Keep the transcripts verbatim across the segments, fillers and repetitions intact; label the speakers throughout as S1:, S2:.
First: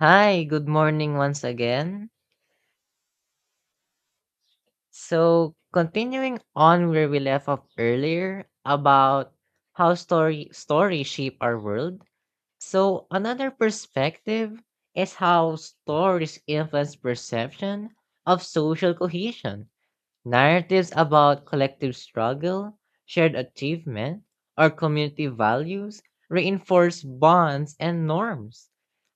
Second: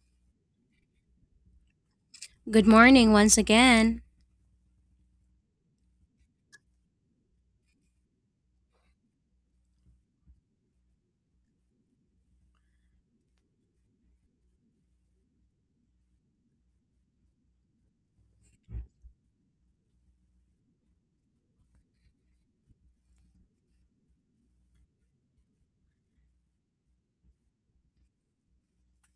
S1: Hi, good morning once again.
S2: Good morning once again.
S1: So, continuing on where we left off earlier about how story stories shape our world. So, another perspective is how stories influence perception of social cohesion. Narratives about collective struggle, shared achievement, or community values reinforce bonds and norms.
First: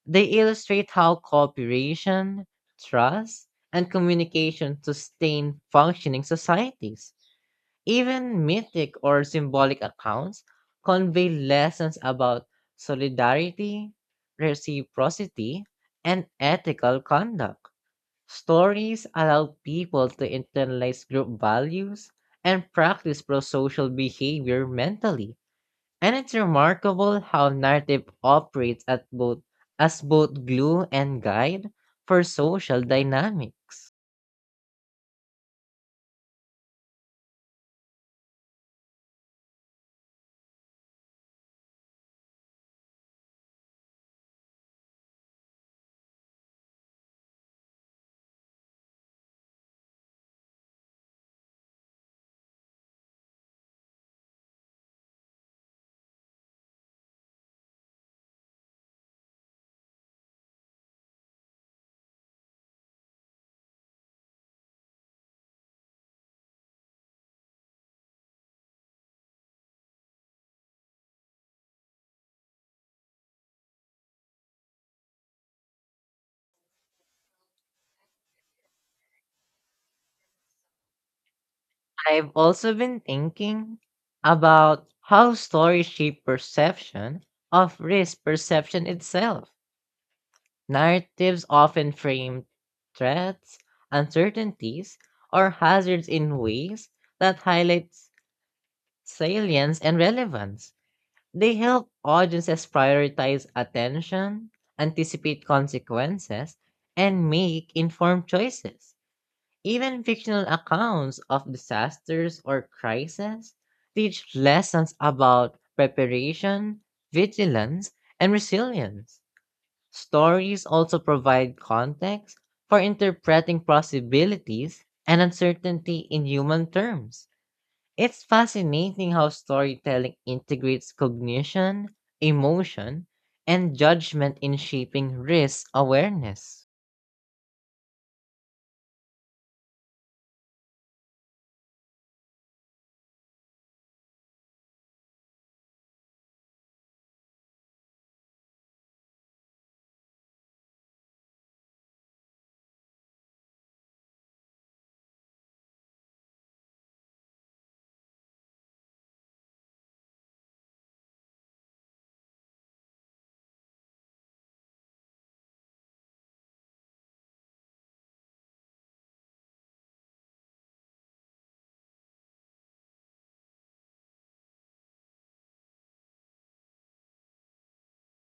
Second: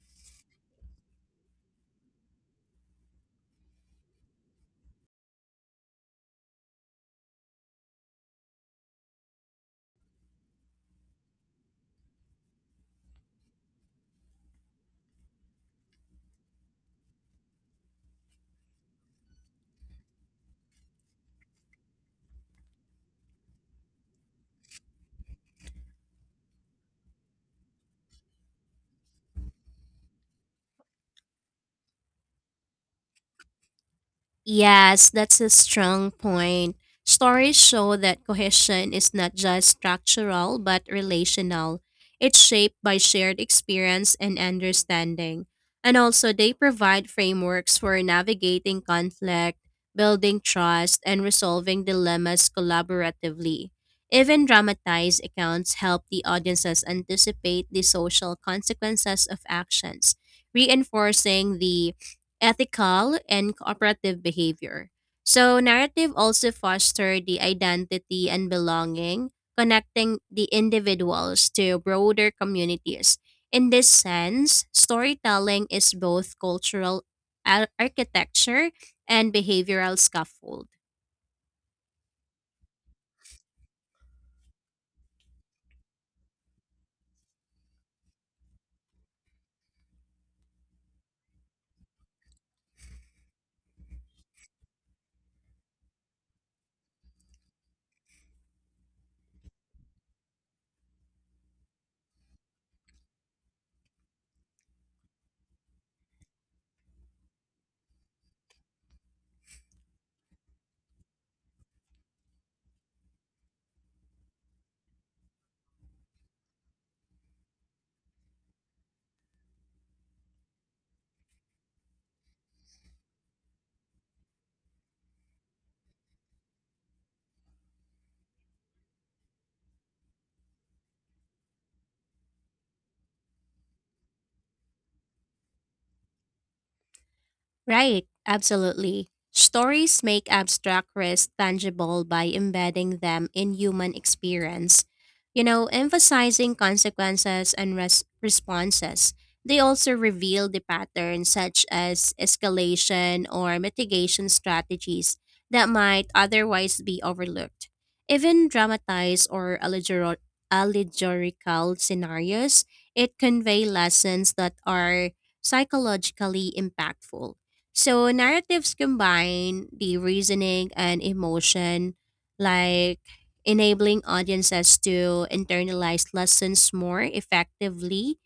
S1: They illustrate how cooperation, trust, and communication sustain functioning societies. Even mythic or symbolic accounts convey lessons about solidarity, reciprocity, and ethical conduct. Stories allow people to internalize group values and practice pro social behavior mentally. And it's remarkable how narrative operates at both as both glue and guide for social dynamics.
S2: Yes, that's a strong point. Stories show that cohesion is not just structural but relational. It's shaped by shared experience and understanding. And also, they provide frameworks for navigating conflict, building trust, and resolving dilemmas collaboratively. Even dramatized accounts help the audiences anticipate the social consequences of actions, reinforcing the ethical and cooperative behavior. So narrative also foster the identity and belonging, connecting the individuals to broader communities. In this sense, storytelling is both cultural ar- architecture and behavioral scaffold.
S1: I've also been thinking about how stories shape perception of risk perception itself. Narratives often frame threats, uncertainties, or hazards in ways that highlights salience and relevance. They help audiences prioritize attention, anticipate consequences, and make informed choices. Even fictional accounts of disasters or crises teach lessons about preparation, vigilance, and resilience. Stories also provide context for interpreting possibilities and uncertainty in human terms. It's fascinating how storytelling integrates cognition, emotion, and judgment in shaping risk awareness.
S2: Right, absolutely. Stories make abstract risk tangible by embedding them in human experience, you know, emphasizing consequences and res- responses. They also reveal the patterns such as escalation or mitigation strategies that might otherwise be overlooked. Even dramatized or allegor- allegorical scenarios, it convey lessons that are psychologically impactful. So narratives combine the reasoning and emotion, like enabling audiences to internalize lessons more effectively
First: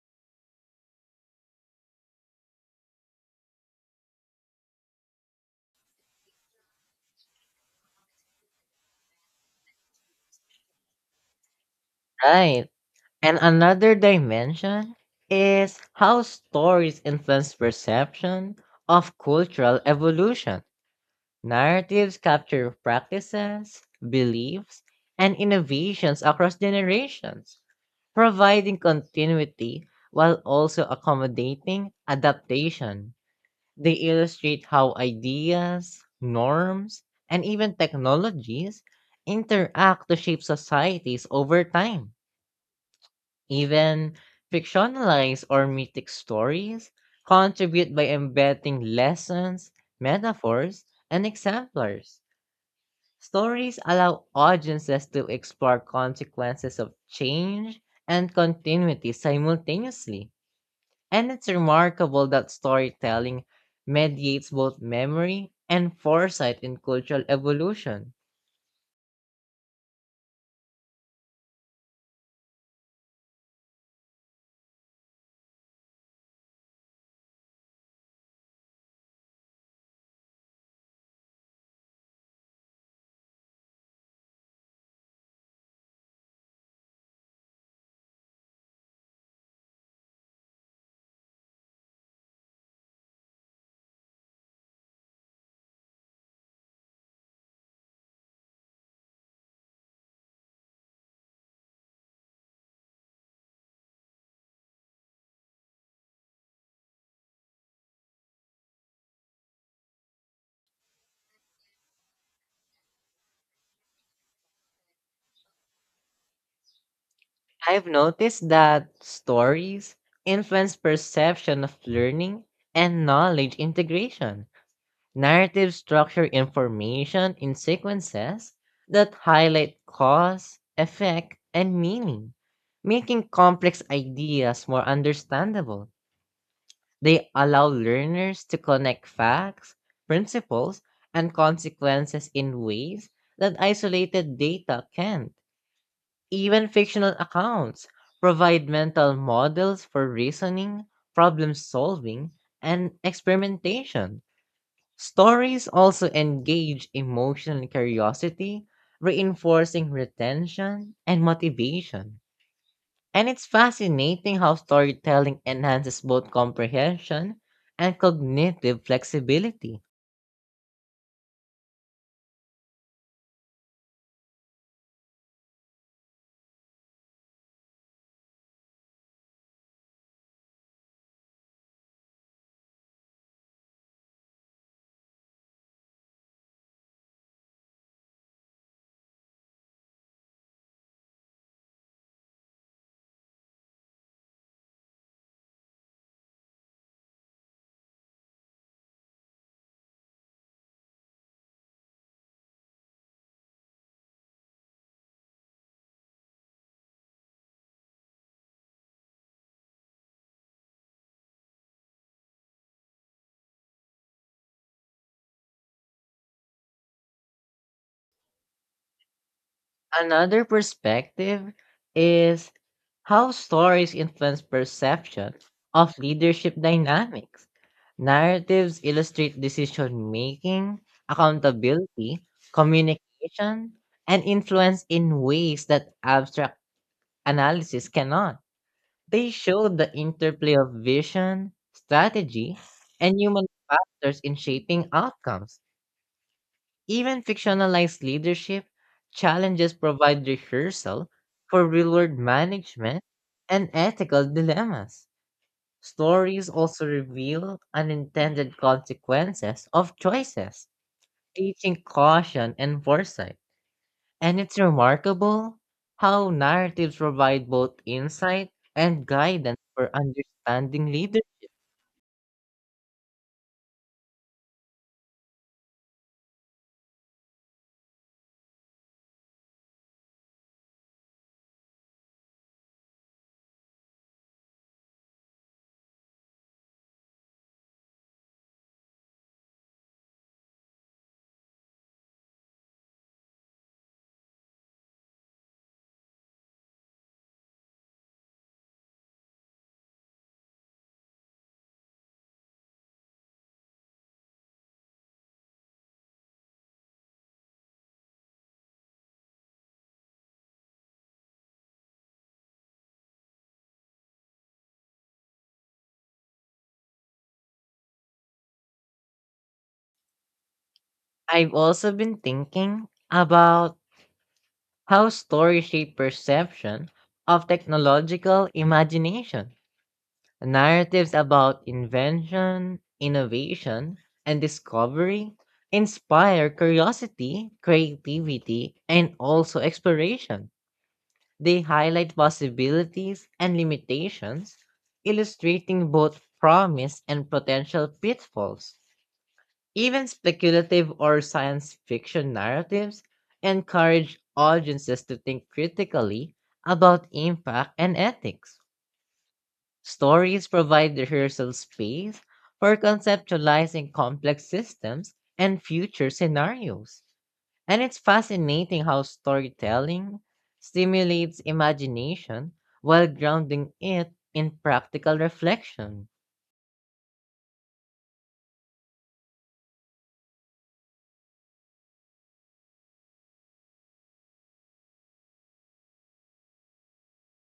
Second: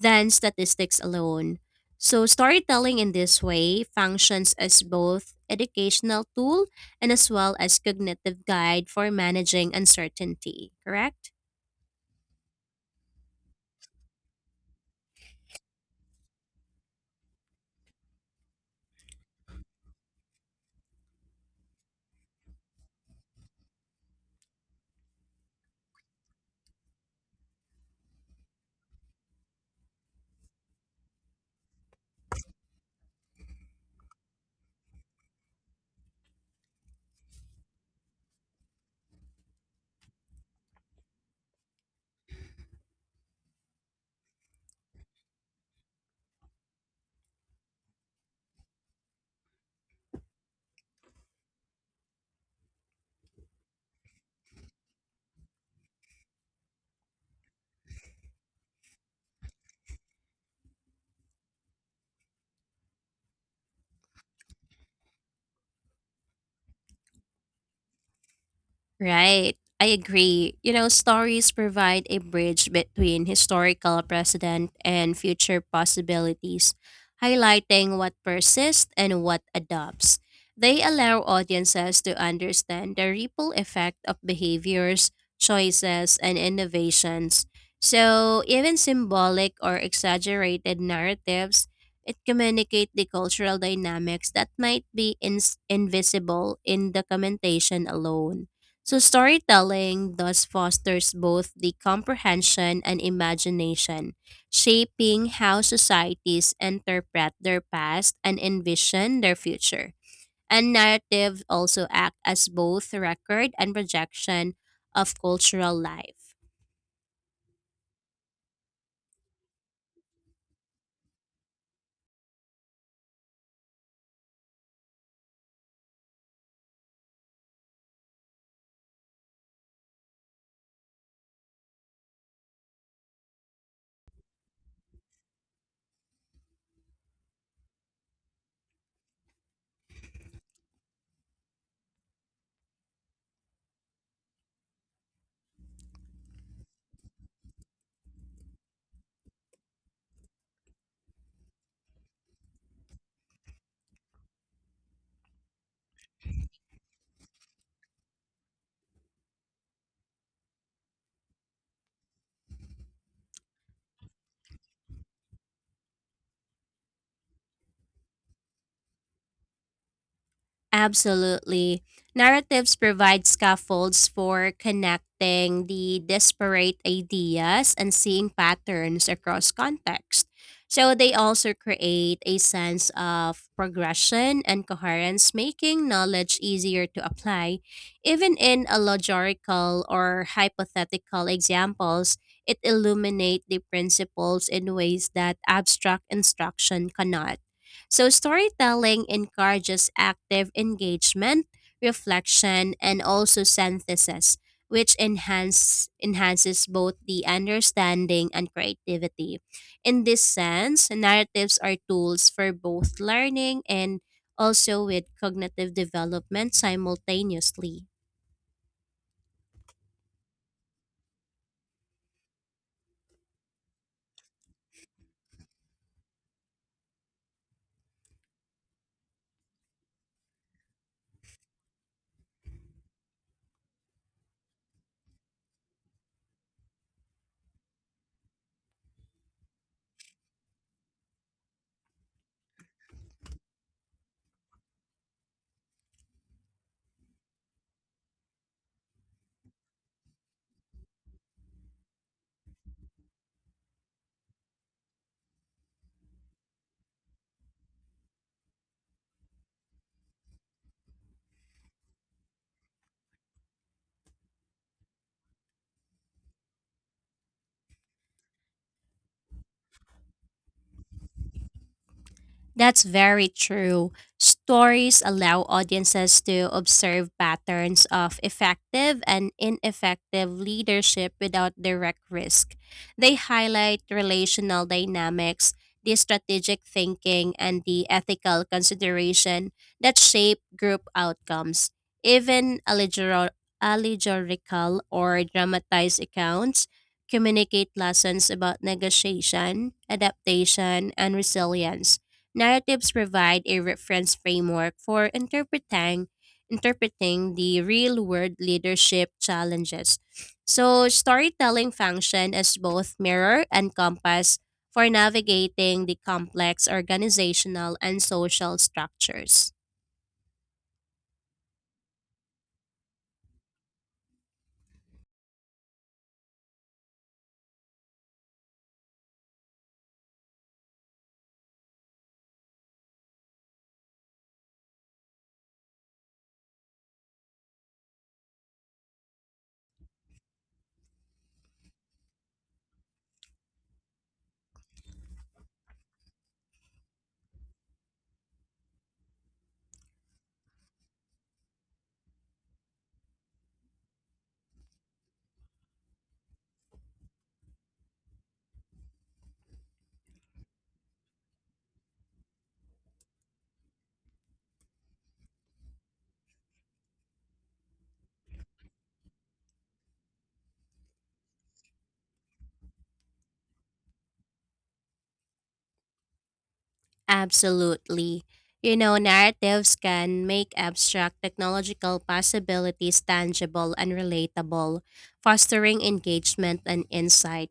S2: than statistics alone. So storytelling in this way functions as both educational tool and as well as cognitive guide for managing uncertainty, correct?
S1: Right. And another dimension is how stories influence perception of cultural evolution. Narratives capture practices, beliefs, and innovations across generations, providing continuity while also accommodating adaptation. They illustrate how ideas, norms, and even technologies interact to shape societies over time. Even fictionalized or mythic stories contribute by embedding lessons, metaphors, and exemplars. Stories allow audiences to explore consequences of change and continuity simultaneously. And it's remarkable that storytelling mediates both memory and foresight in cultural evolution.
S2: Right. I agree. You know, stories provide a bridge between historical precedent and future possibilities, highlighting what persists and what adopts. They allow audiences to understand the ripple effect of behaviors, choices, and innovations. So, even symbolic or exaggerated narratives, it communicate the cultural dynamics that might be ins invisible in documentation alone. So, storytelling thus fosters both the comprehension and imagination, shaping how societies interpret their past and envision their future. And narratives also act as both record and projection of cultural life.
S1: I've noticed that stories influence perception of learning and knowledge integration. Narrative structure information in sequences that highlight cause, effect, and meaning, making complex ideas more understandable. They allow learners to connect facts, principles, and consequences in ways that isolated data can't. Even fictional accounts provide mental models for reasoning, problem solving, and experimentation. Stories also engage emotional curiosity, reinforcing retention and motivation. And it's fascinating how storytelling enhances both comprehension and cognitive flexibility.
S2: Absolutely. Narratives provide scaffolds for connecting the disparate ideas and seeing patterns across context. So they also create a sense of progression and coherence, making knowledge easier to apply. Even in allegorical or hypothetical examples, it illuminates the principles in ways that abstract instruction cannot. So, storytelling encourages active engagement, reflection, and also synthesis, which enhance, enhances both the understanding and creativity. In this sense, narratives are tools for both learning and also with cognitive development simultaneously.
S1: Another perspective is how stories influence perception of leadership dynamics. Narratives illustrate decision making, accountability, communication, and influence in ways that abstract analysis cannot. They show the interplay of vision, strategy, and human factors in shaping outcomes. Even fictionalized leadership challenges provide rehearsal for real world management and ethical dilemmas. Stories also reveal unintended consequences of choices, teaching caution and foresight. And it's remarkable how narratives provide both insight and guidance for understanding leaders.
S2: That's very true. Stories allow audiences to observe patterns of effective and ineffective leadership without direct risk. They highlight relational dynamics, the strategic thinking, and the ethical consideration that shape group outcomes. Even allegor- allegorical or dramatized accounts communicate lessons about negotiation, adaptation, and resilience. Narratives provide a reference framework for interpreting interpreting the real-world leadership challenges. So, storytelling function as both mirror and compass for navigating the complex organizational and social structures.
S1: I've also been thinking about how stories shape perception of technological imagination. Narratives about invention, innovation, and discovery inspire curiosity, creativity, and also exploration. They highlight possibilities and limitations, illustrating both promise and potential pitfalls. Even speculative or science fiction narratives encourage audiences to think critically about impact and ethics. Stories provide the rehearsal space for conceptualizing complex systems and future scenarios. And it's fascinating how storytelling stimulates imagination while grounding it in practical reflection.
S2: Absolutely. You know, narratives can make abstract technological possibilities tangible and relatable, fostering engagement and insight.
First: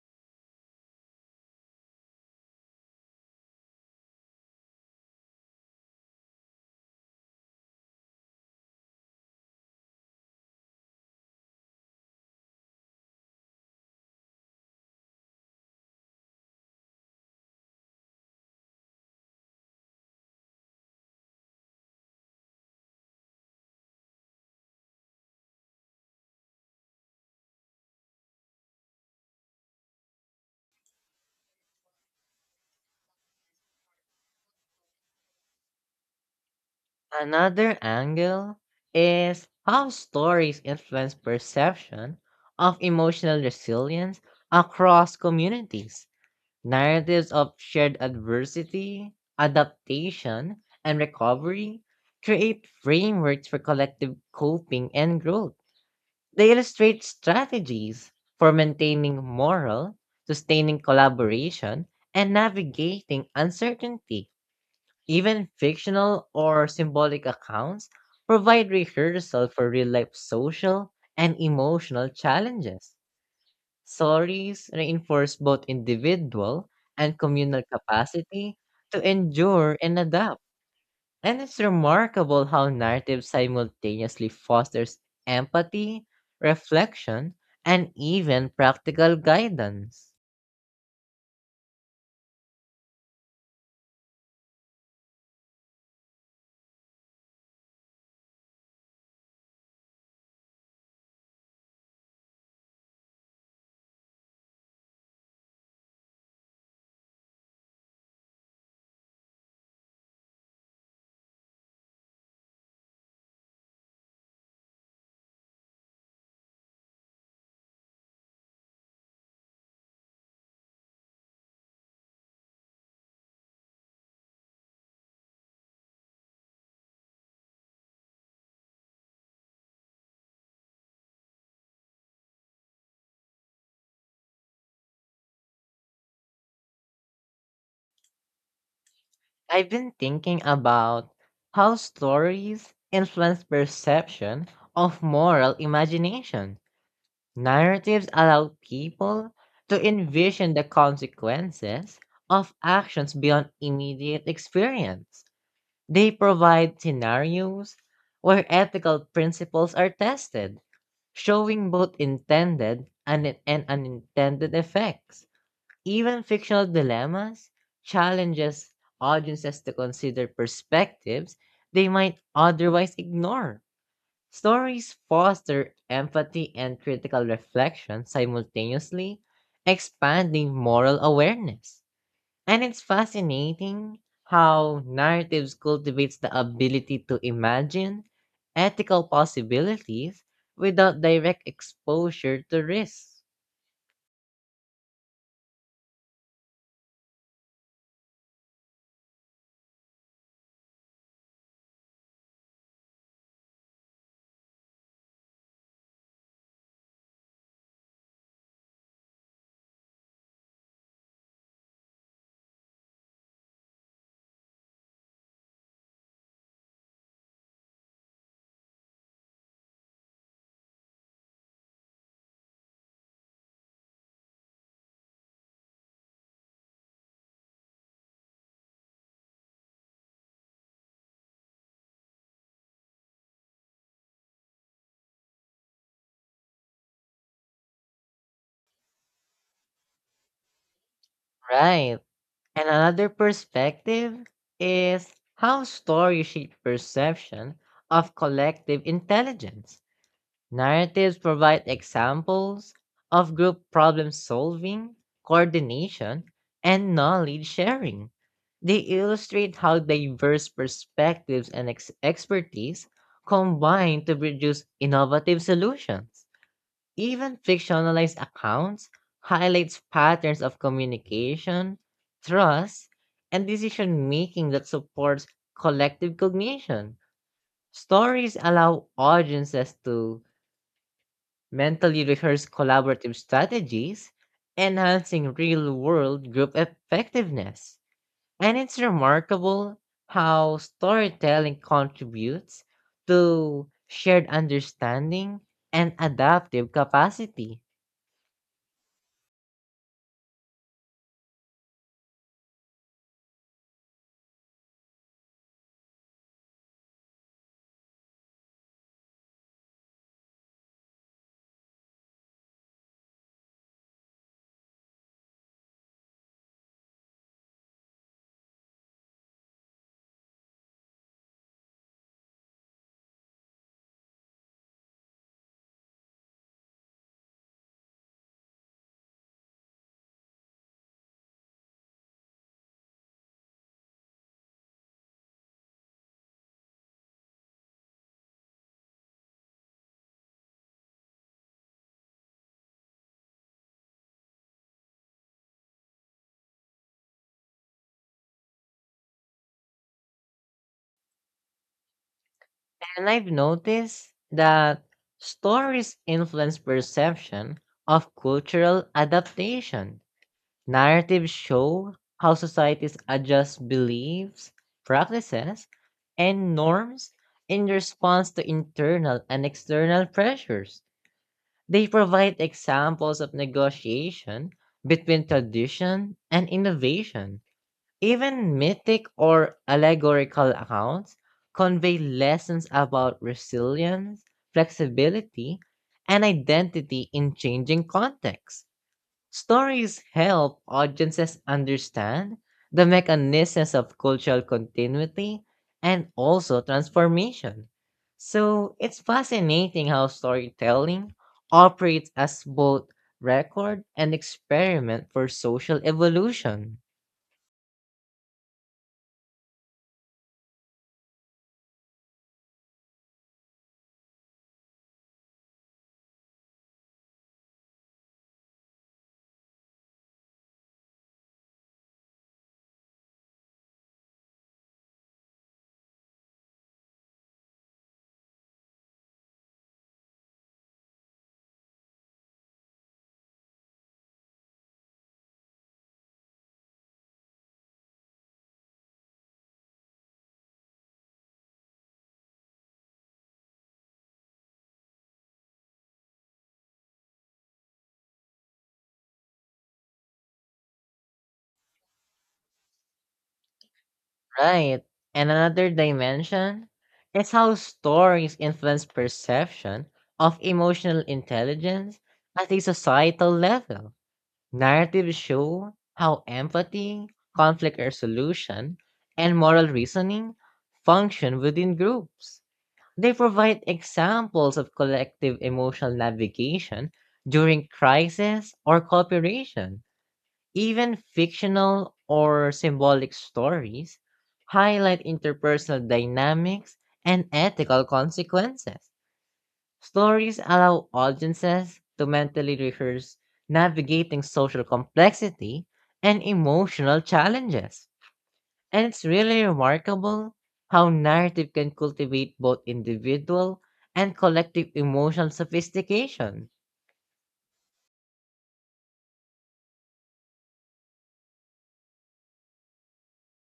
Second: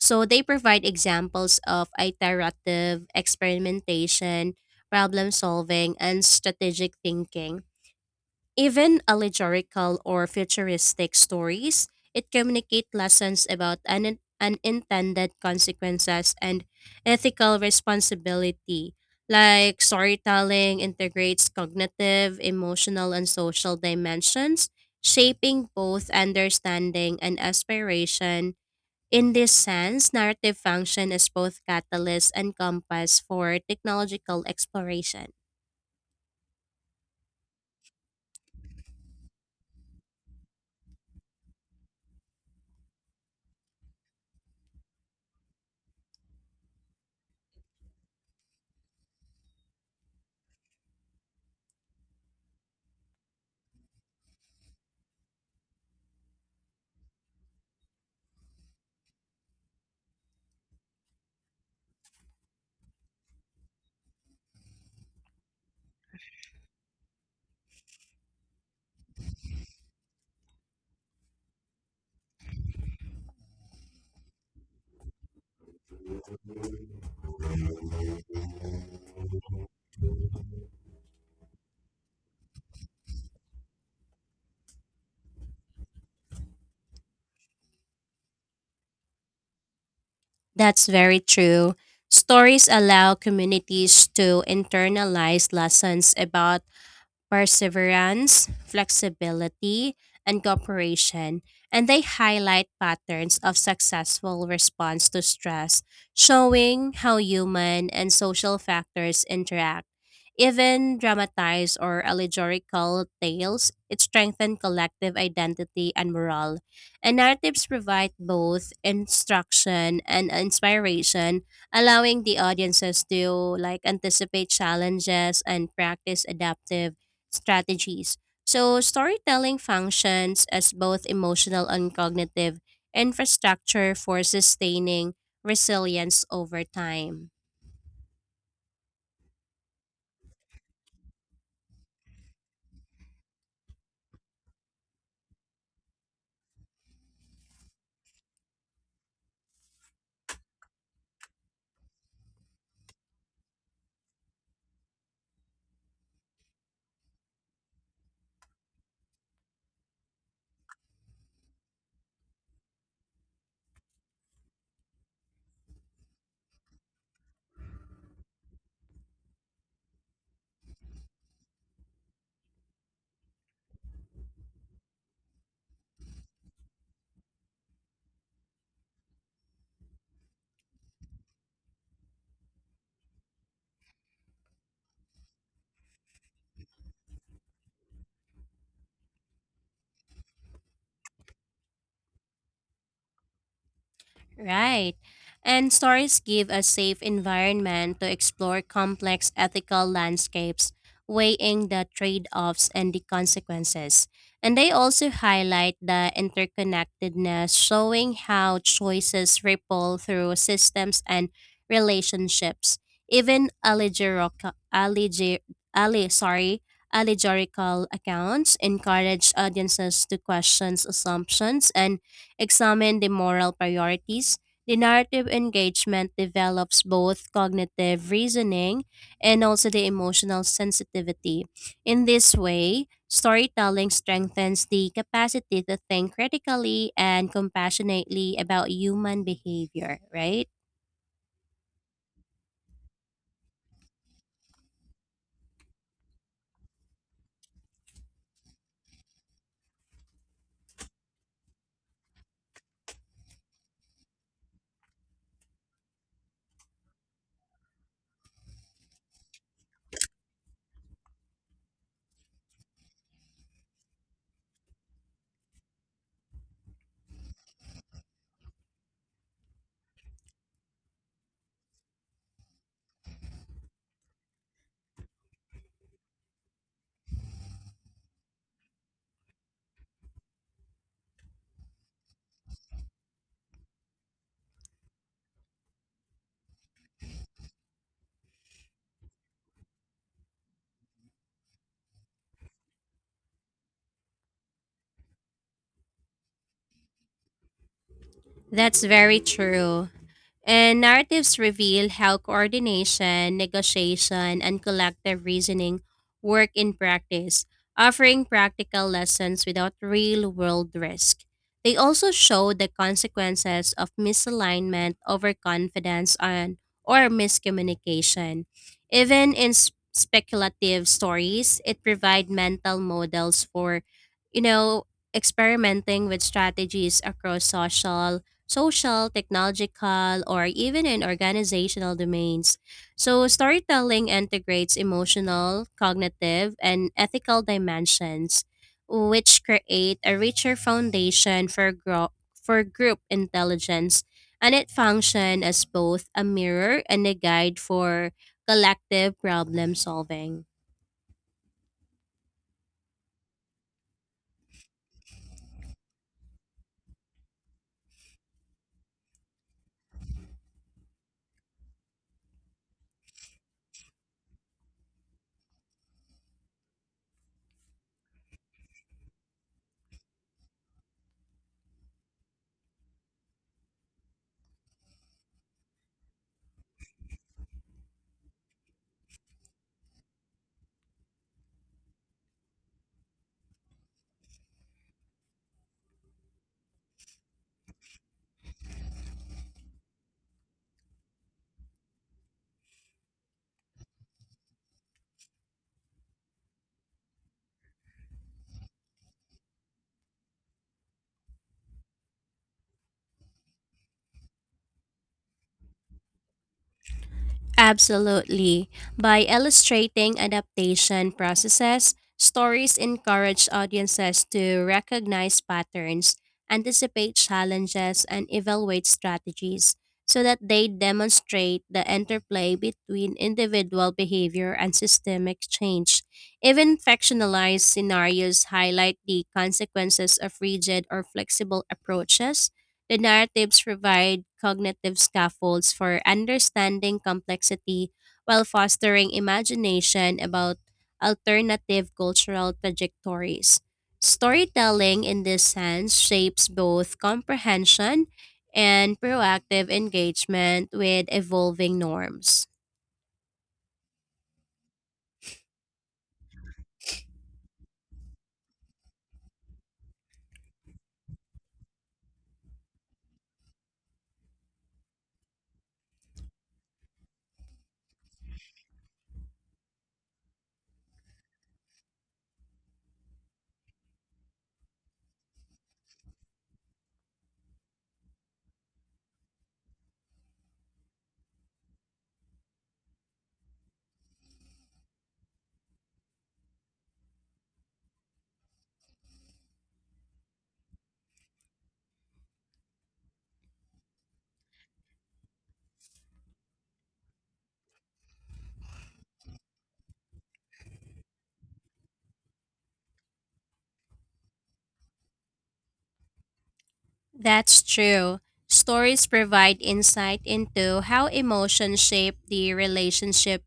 S2: So they provide examples of iterative experimentation, problem solving, and strategic thinking. Even allegorical or futuristic stories, it communicate lessons about un- unintended consequences and ethical responsibility. Like storytelling integrates cognitive, emotional, and social dimensions, shaping both understanding and aspiration. In this sense, narrative function as both catalyst and compass for technological exploration.
S1: Another angle is how stories influence perception of emotional resilience across communities. Narratives of shared adversity, adaptation, and recovery create frameworks for collective coping and growth. They illustrate strategies for maintaining moral, sustaining collaboration, and navigating uncertainty. Even fictional or symbolic accounts provide rehearsal for real life social and emotional challenges. Stories reinforce both individual and communal capacity to endure and adapt. And it's remarkable how narrative simultaneously fosters empathy, reflection, and even practical guidance.
S2: That's very true. Stories allow communities to internalize lessons about perseverance, flexibility, and cooperation, and they highlight patterns of successful response to stress, showing how human and social factors interact. Even dramatized or allegorical tales, it strengthen collective identity and morale. And narratives provide both instruction and inspiration allowing the audiences to like anticipate challenges and practice adaptive strategies. So, storytelling functions as both emotional and cognitive infrastructure for sustaining resilience over time.
S1: I've been thinking about how stories influence perception of moral imagination. Narratives allow people to envision the consequences of actions beyond immediate experience. They provide scenarios where ethical principles are tested, showing both intended and, and unintended effects. Even fictional dilemmas challenges audiences to consider perspectives they might otherwise ignore. Stories foster empathy and critical reflection simultaneously, expanding moral awareness. And it's fascinating how narratives cultivates the ability to imagine ethical possibilities without direct exposure to risk.
S2: Right. And stories give a safe environment to explore complex ethical landscapes, weighing the trade offs and the consequences. And they also highlight the interconnectedness, showing how choices ripple through systems and relationships. Even allegorical, allegor, alle, sorry, allegorical accounts encourage audiences to question assumptions and examine the moral priorities, the narrative engagement develops both cognitive reasoning and also the emotional sensitivity. In this way, storytelling strengthens the capacity to think critically and compassionately about human behavior, right?
S1: Right. And another perspective is how stories shape perception of collective intelligence. Narratives provide examples of group problem solving, coordination, and knowledge sharing. They illustrate how diverse perspectives and ex- expertise combine to produce innovative solutions. Even fictionalized accounts highlights patterns of communication, trust, and decision making that supports collective cognition. Stories allow audiences to mentally rehearse collaborative strategies, enhancing real-world group effectiveness. And it's remarkable how storytelling contributes to shared understanding and adaptive capacity.
S2: That's very true. And narratives reveal how coordination, negotiation, and collective reasoning work in practice, offering practical lessons without real world risk. They also show the consequences of misalignment, overconfidence, and, or miscommunication. Even in s- speculative stories, it provides mental models for, you know, experimenting with strategies across social, social, technological, or even in organizational domains. So, storytelling integrates emotional, cognitive, and ethical dimensions, which create a richer foundation for, gro- for group intelligence. And it functions as both a mirror and a guide for collective problem solving.
S1: And I've noticed that stories influence perception of cultural adaptation. Narratives show how societies adjust beliefs, practices, and norms in response to internal and external pressures. They provide examples of negotiation between tradition and innovation. Even mythic or allegorical accounts convey lessons about resilience, flexibility, and identity in changing contexts. Stories help audiences understand the mechanisms of cultural continuity and also transformation. So it's fascinating how storytelling operates as both record and experiment for social evolution.
S2: Absolutely. By illustrating adaptation processes, stories encourage audiences to recognize patterns, anticipate challenges, and evaluate strategies so that they demonstrate the interplay between individual behavior and systemic change. Even fictionalized scenarios highlight the consequences of rigid or flexible approaches. The narratives provide cognitive scaffolds for understanding complexity while fostering imagination about alternative cultural trajectories. Storytelling, in this sense, shapes both comprehension and proactive engagement with evolving norms.
S1: Right. And another dimension is how stories influence perception of emotional intelligence at a societal level. Narratives show how empathy, conflict resolution, and moral reasoning function within groups. They provide examples of collective emotional navigation during crisis or cooperation. Even fictional or symbolic stories highlight interpersonal dynamics and ethical consequences. Stories allow audiences to mentally rehearse navigating social complexity and emotional challenges. And it's really remarkable how narrative can cultivate both individual and collective emotional sophistication.
S2: That's true. Stories provide insight into how emotions shape the relationship,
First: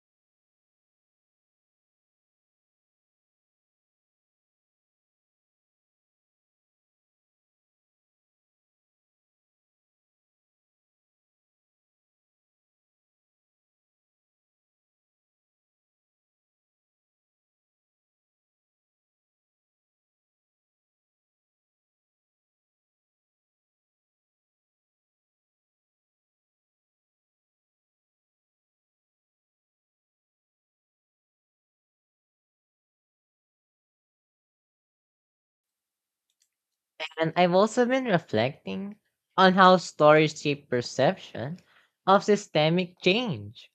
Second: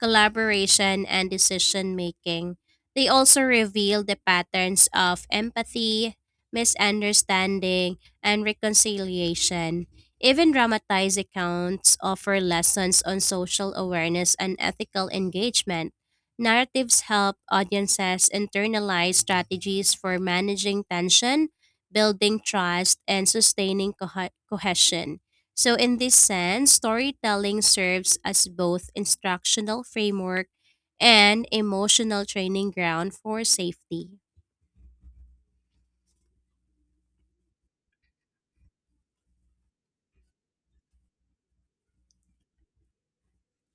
S2: collaboration, and decision making. They also reveal the patterns of empathy, misunderstanding, and reconciliation. Even dramatized accounts offer lessons on social awareness and ethical engagement. Narratives help audiences internalize strategies for managing tension, building trust, and sustaining cohe- cohesion. So, in this sense, storytelling serves as both instructional framework and emotional training ground for safety.
S1: And I've also been reflecting on how stories shape perception of systemic change.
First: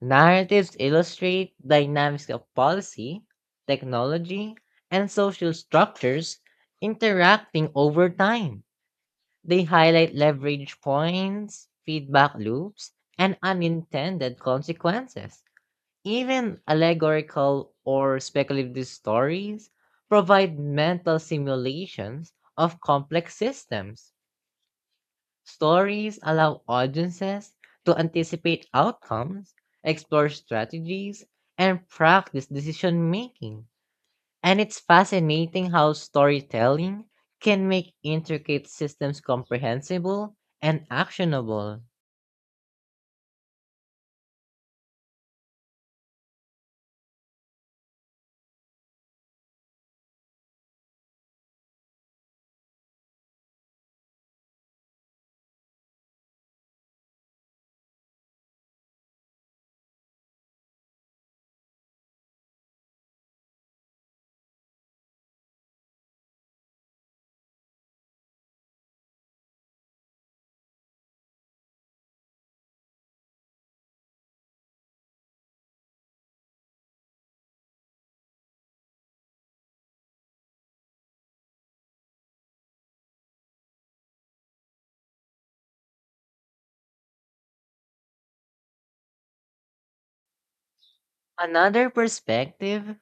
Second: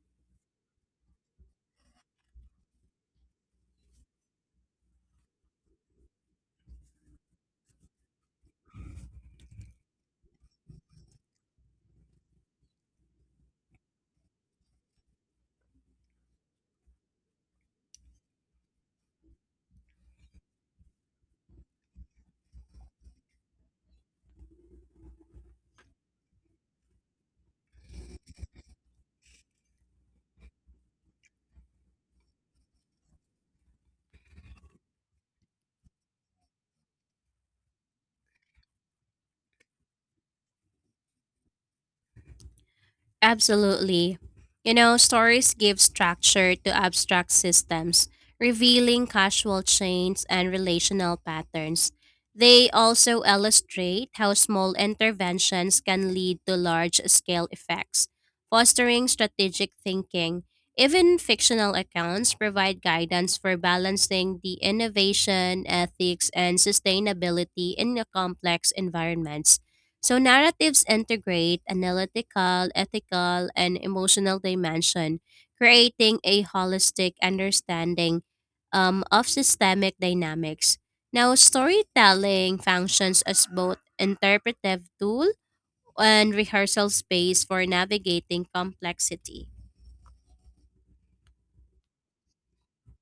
S1: Narratives illustrate dynamics of policy, technology, and social structures interacting over time. They highlight leverage points, feedback loops, and unintended consequences. Even allegorical or speculative stories provide mental simulations of complex systems. Stories allow audiences to anticipate outcomes, explore strategies, and practice decision making. And it's fascinating how storytelling can make intricate systems comprehensible and actionable.
S2: Absolutely. You know, stories give structure to abstract systems, revealing causal chains and relational patterns. They also illustrate how small interventions can lead to large scale effects, fostering strategic thinking. Even fictional accounts provide guidance for balancing the innovation, ethics, and sustainability in a complex environments. So narratives integrate analytical, ethical, and emotional dimension, creating a holistic understanding um, of systemic dynamics. Now, storytelling functions as both interpretive tool and rehearsal space for navigating complexity.
S1: Another perspective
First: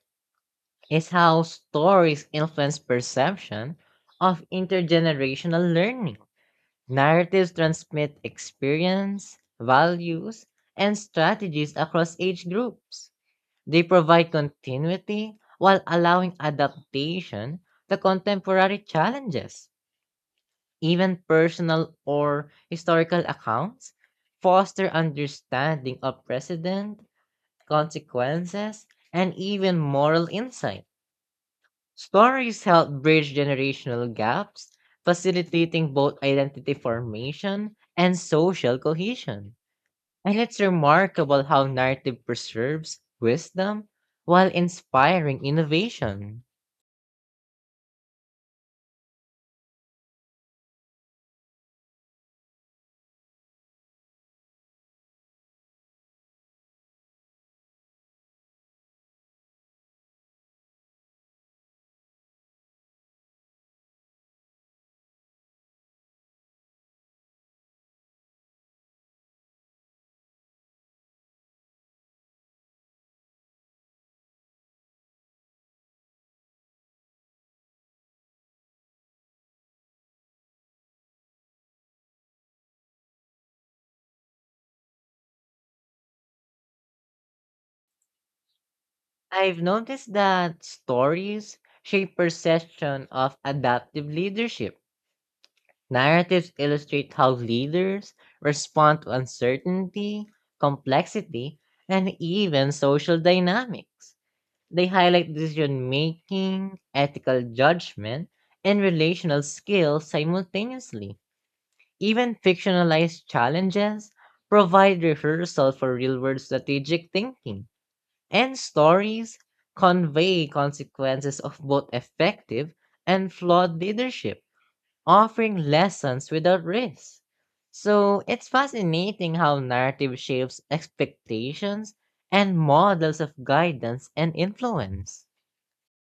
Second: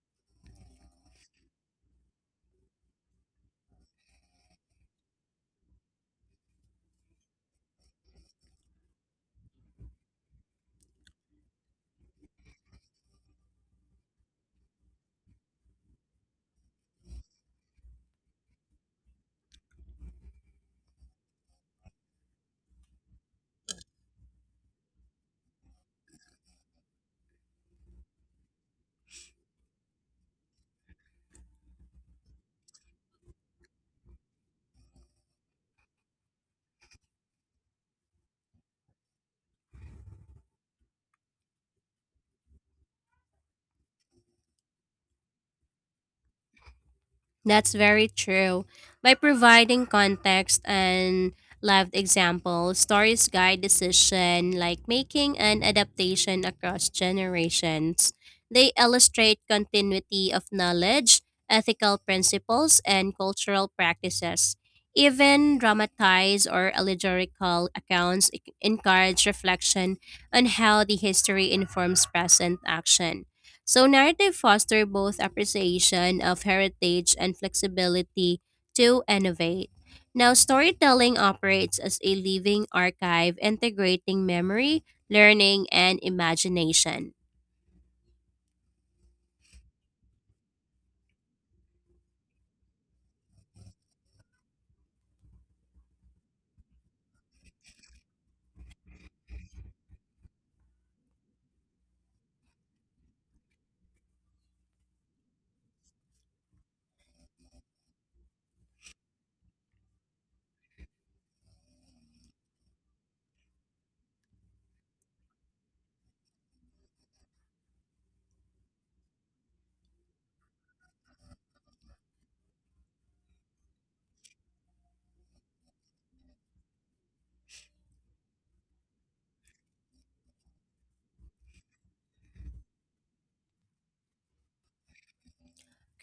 S1: is how stories influence perception of intergenerational learning. Narratives transmit experience, values, and strategies across age groups. They provide continuity while allowing adaptation to contemporary challenges. Even personal or historical accounts foster understanding of precedent, consequences, and even moral insight. Stories help bridge generational gaps, facilitating both identity formation and social cohesion. And it's remarkable how narrative preserves wisdom while inspiring innovation.
S2: That's very true. By providing context and lived examples, stories guide decision like making and adaptation across generations. They illustrate continuity of knowledge, ethical principles, and cultural practices. Even dramatized or allegorical accounts encourage reflection on how the history informs present action. So narrative foster both appreciation of heritage and flexibility to innovate. Now storytelling operates as a living archive integrating memory, learning, and imagination.
S1: I've noticed that stories shape perception of adaptive leadership. Narratives illustrate how leaders respond to uncertainty, complexity, and even social dynamics. They highlight decision making, ethical judgment, and relational skills simultaneously. Even fictionalized challenges provide rehearsal for real world strategic thinking, and stories convey consequences of both effective and flawed leadership, offering lessons without risk. So it's fascinating how narrative shapes expectations and models of guidance and influence.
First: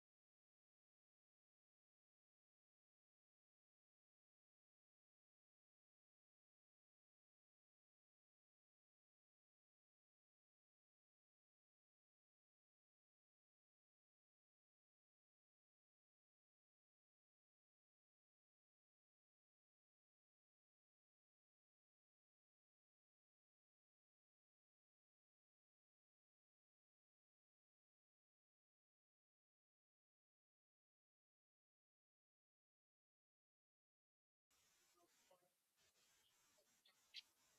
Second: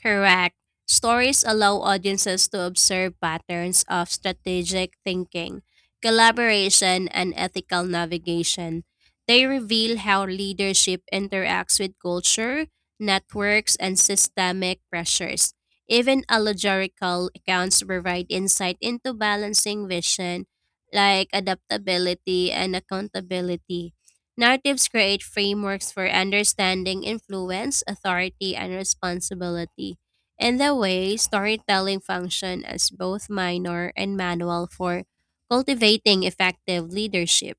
S2: Correct. Stories allow audiences to observe patterns of strategic thinking, collaboration, and ethical navigation. They reveal how leadership interacts with culture, networks, and systemic pressures. Even allegorical accounts provide insight into balancing vision, like adaptability and accountability. Narratives create frameworks for understanding influence, authority, and responsibility. In that way, storytelling functions as both minor and manual for cultivating effective leadership.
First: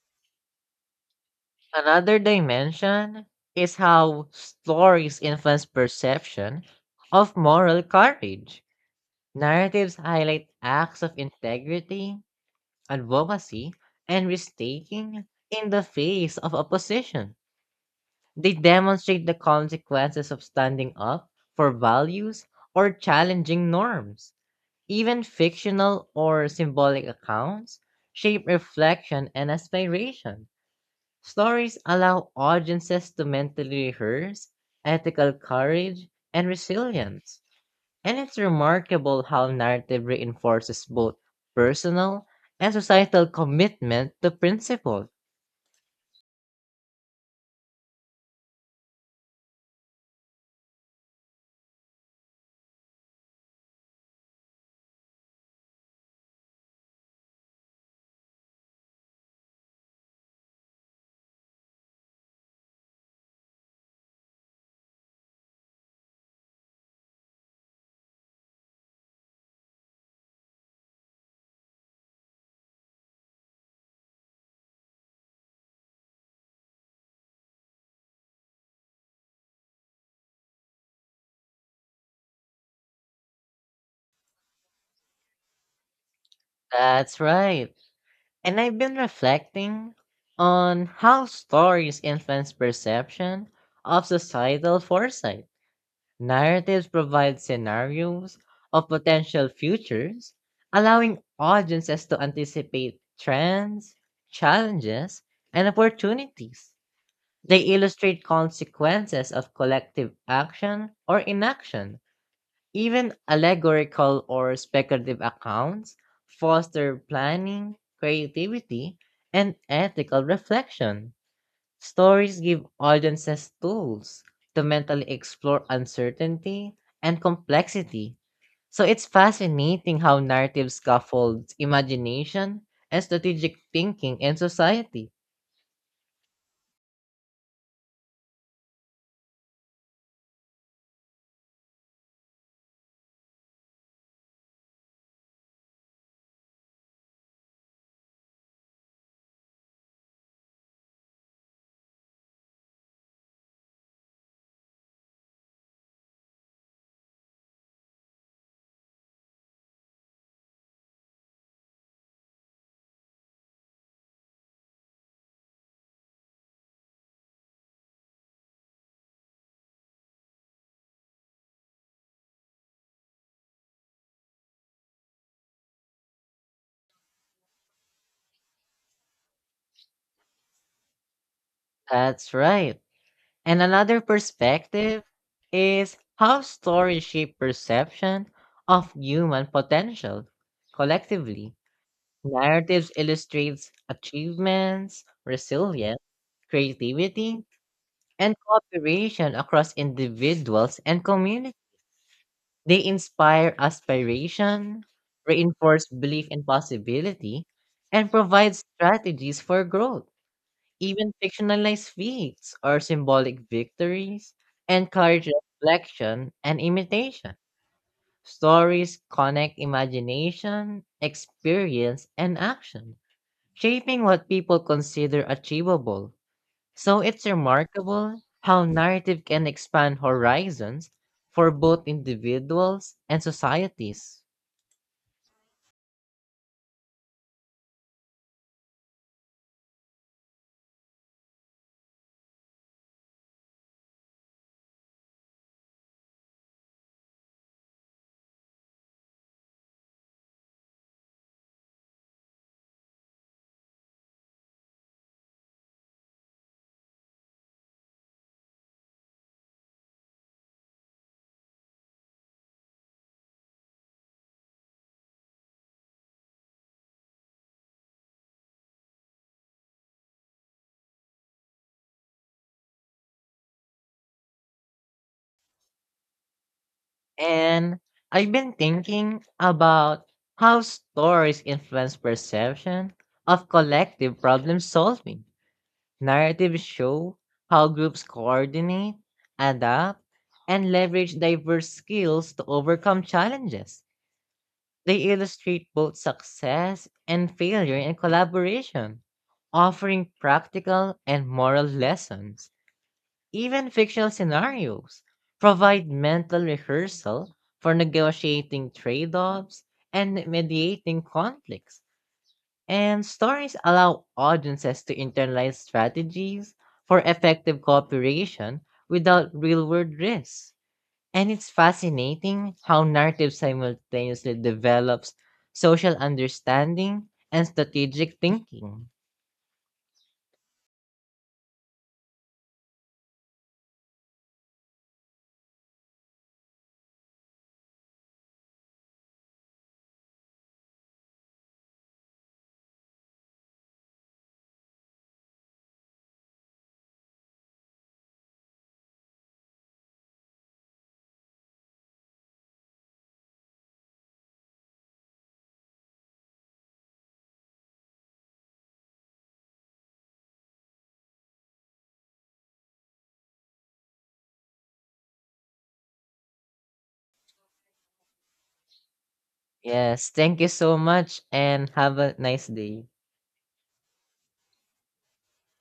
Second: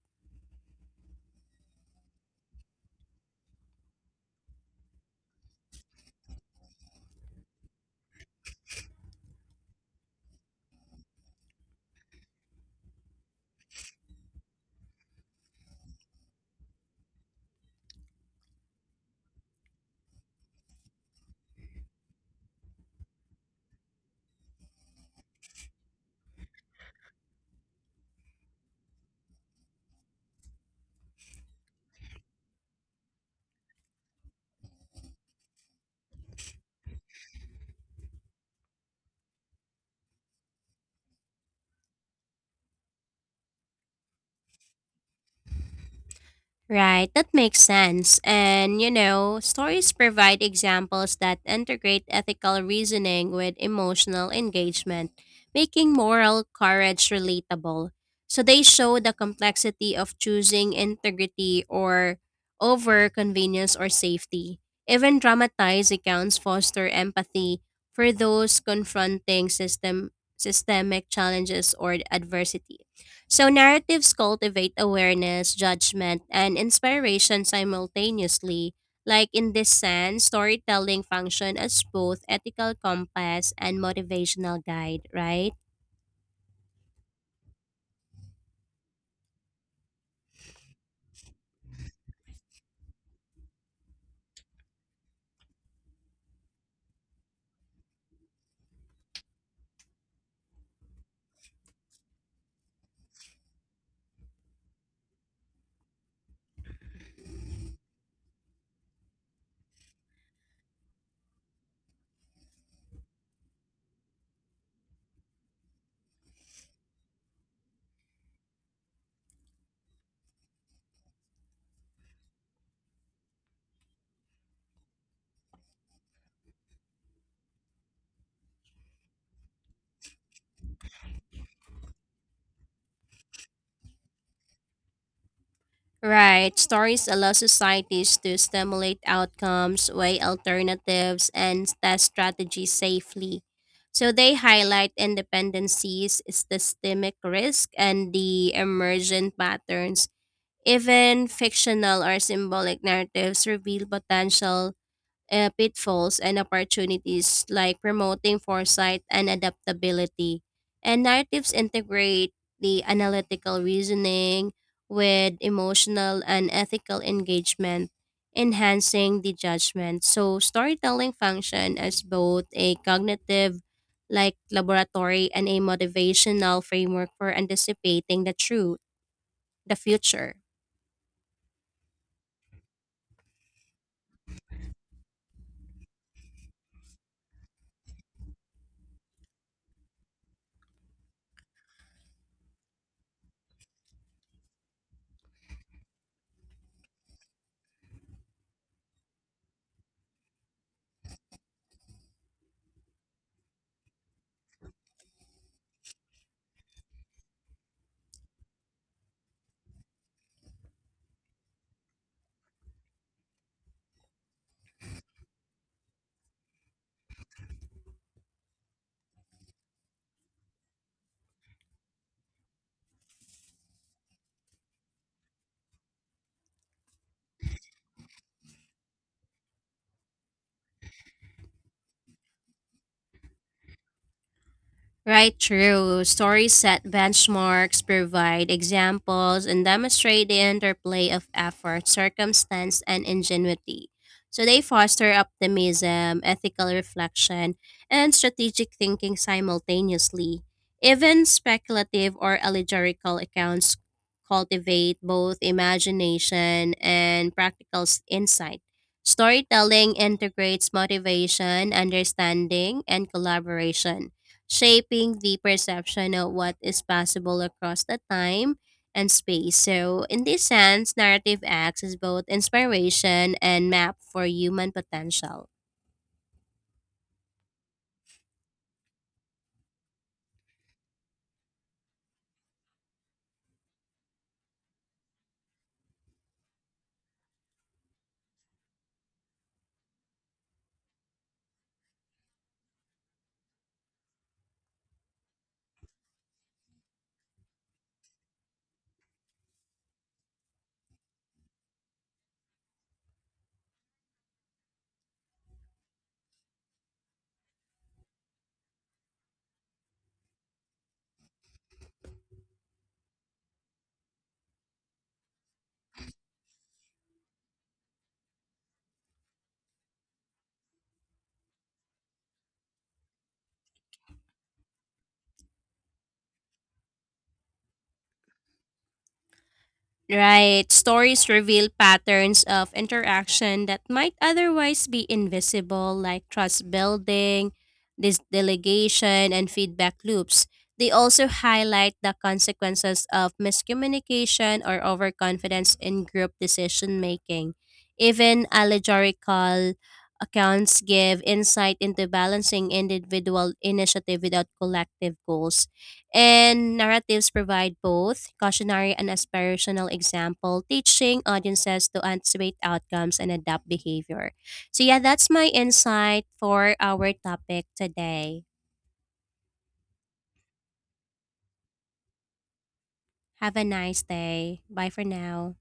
S1: Another dimension is how stories influence perception of moral courage. Narratives highlight acts of integrity, advocacy, and risk-taking in the face of opposition. They demonstrate the consequences of standing up for values or challenging norms. Even fictional or symbolic accounts shape reflection and aspiration. Stories allow audiences to mentally rehearse ethical courage and resilience, and it's remarkable how narrative reinforces both personal and societal commitment to principle.
S2: Right, that makes sense. And, you know, stories provide examples that integrate ethical reasoning with emotional engagement, making moral courage relatable. So they show the complexity of choosing integrity or over convenience or safety. Even dramatized accounts foster empathy for those confronting system systemic challenges or adversity. So, narratives cultivate awareness, judgment, and inspiration simultaneously. Like in this sense, storytelling function as both ethical compass and motivational guide, right?
S1: That's right. And I've been reflecting on how stories influence perception of societal foresight. Narratives provide scenarios of potential futures, allowing audiences to anticipate trends, challenges, and opportunities. They illustrate consequences of collective action or inaction. Even allegorical or speculative accounts foster planning, creativity, and ethical reflection. Stories give audiences tools to mentally explore uncertainty and complexity. So it's fascinating how narrative scaffolds imagination and strategic thinking in society.
S2: Right. Stories allow societies to stimulate outcomes, weigh alternatives, and test strategies safely. So they highlight independencies, systemic risk, and the emergent patterns. Even fictional or symbolic narratives reveal potential uh, pitfalls and opportunities, like promoting foresight and adaptability. And narratives integrate the analytical reasoning with emotional and ethical engagement, enhancing the judgment. So, storytelling function as both a cognitive like laboratory and a motivational framework for anticipating the truth, the future.
S1: That's right. And another perspective is how stories shape perception of human potential collectively. Narratives illustrates achievements, resilience, creativity, and cooperation across individuals and communities. They inspire aspiration, reinforce belief in possibility, and provide strategies for growth. Even fictionalized feats or symbolic victories encourage reflection and imitation. Stories connect imagination, experience, and action, shaping what people consider achievable. So it's remarkable how narrative can expand horizons for both individuals and societies.
S2: Right, true. Stories set benchmarks, provide examples, and demonstrate the interplay of effort, circumstance, and ingenuity. So they foster optimism, ethical reflection, and strategic thinking simultaneously. Even speculative or allegorical accounts cultivate both imagination and practical s- insight. Storytelling integrates motivation, understanding, and collaboration shaping the perception of what is possible across the time and space. So, in this sense, narrative acts as both inspiration and map for human potential.
S1: And I've been thinking about how stories influence perception of collective problem solving. Narratives show how groups coordinate, adapt, and leverage diverse skills to overcome challenges. They illustrate both success and failure in collaboration, offering practical and moral lessons. Even fictional scenarios provide mental rehearsal for negotiating trade offs and mediating conflicts. And stories allow audiences to internalize strategies for effective cooperation without real world risks. And it's fascinating how narrative simultaneously develops social understanding and strategic thinking.
S2: Right. Stories reveal patterns of interaction that might otherwise be invisible, like trust building, this delegation, and feedback loops. They also highlight the consequences of miscommunication or overconfidence in group decision making. Even allegorical accounts give insight into balancing individual initiative without collective goals. And narratives provide both cautionary and aspirational example, teaching audiences to anticipate outcomes and adapt behavior. So yeah, that's my insight for our topic today.
S1: Yes, thank you so much and have a nice day.
S2: Have a nice day. Bye for now.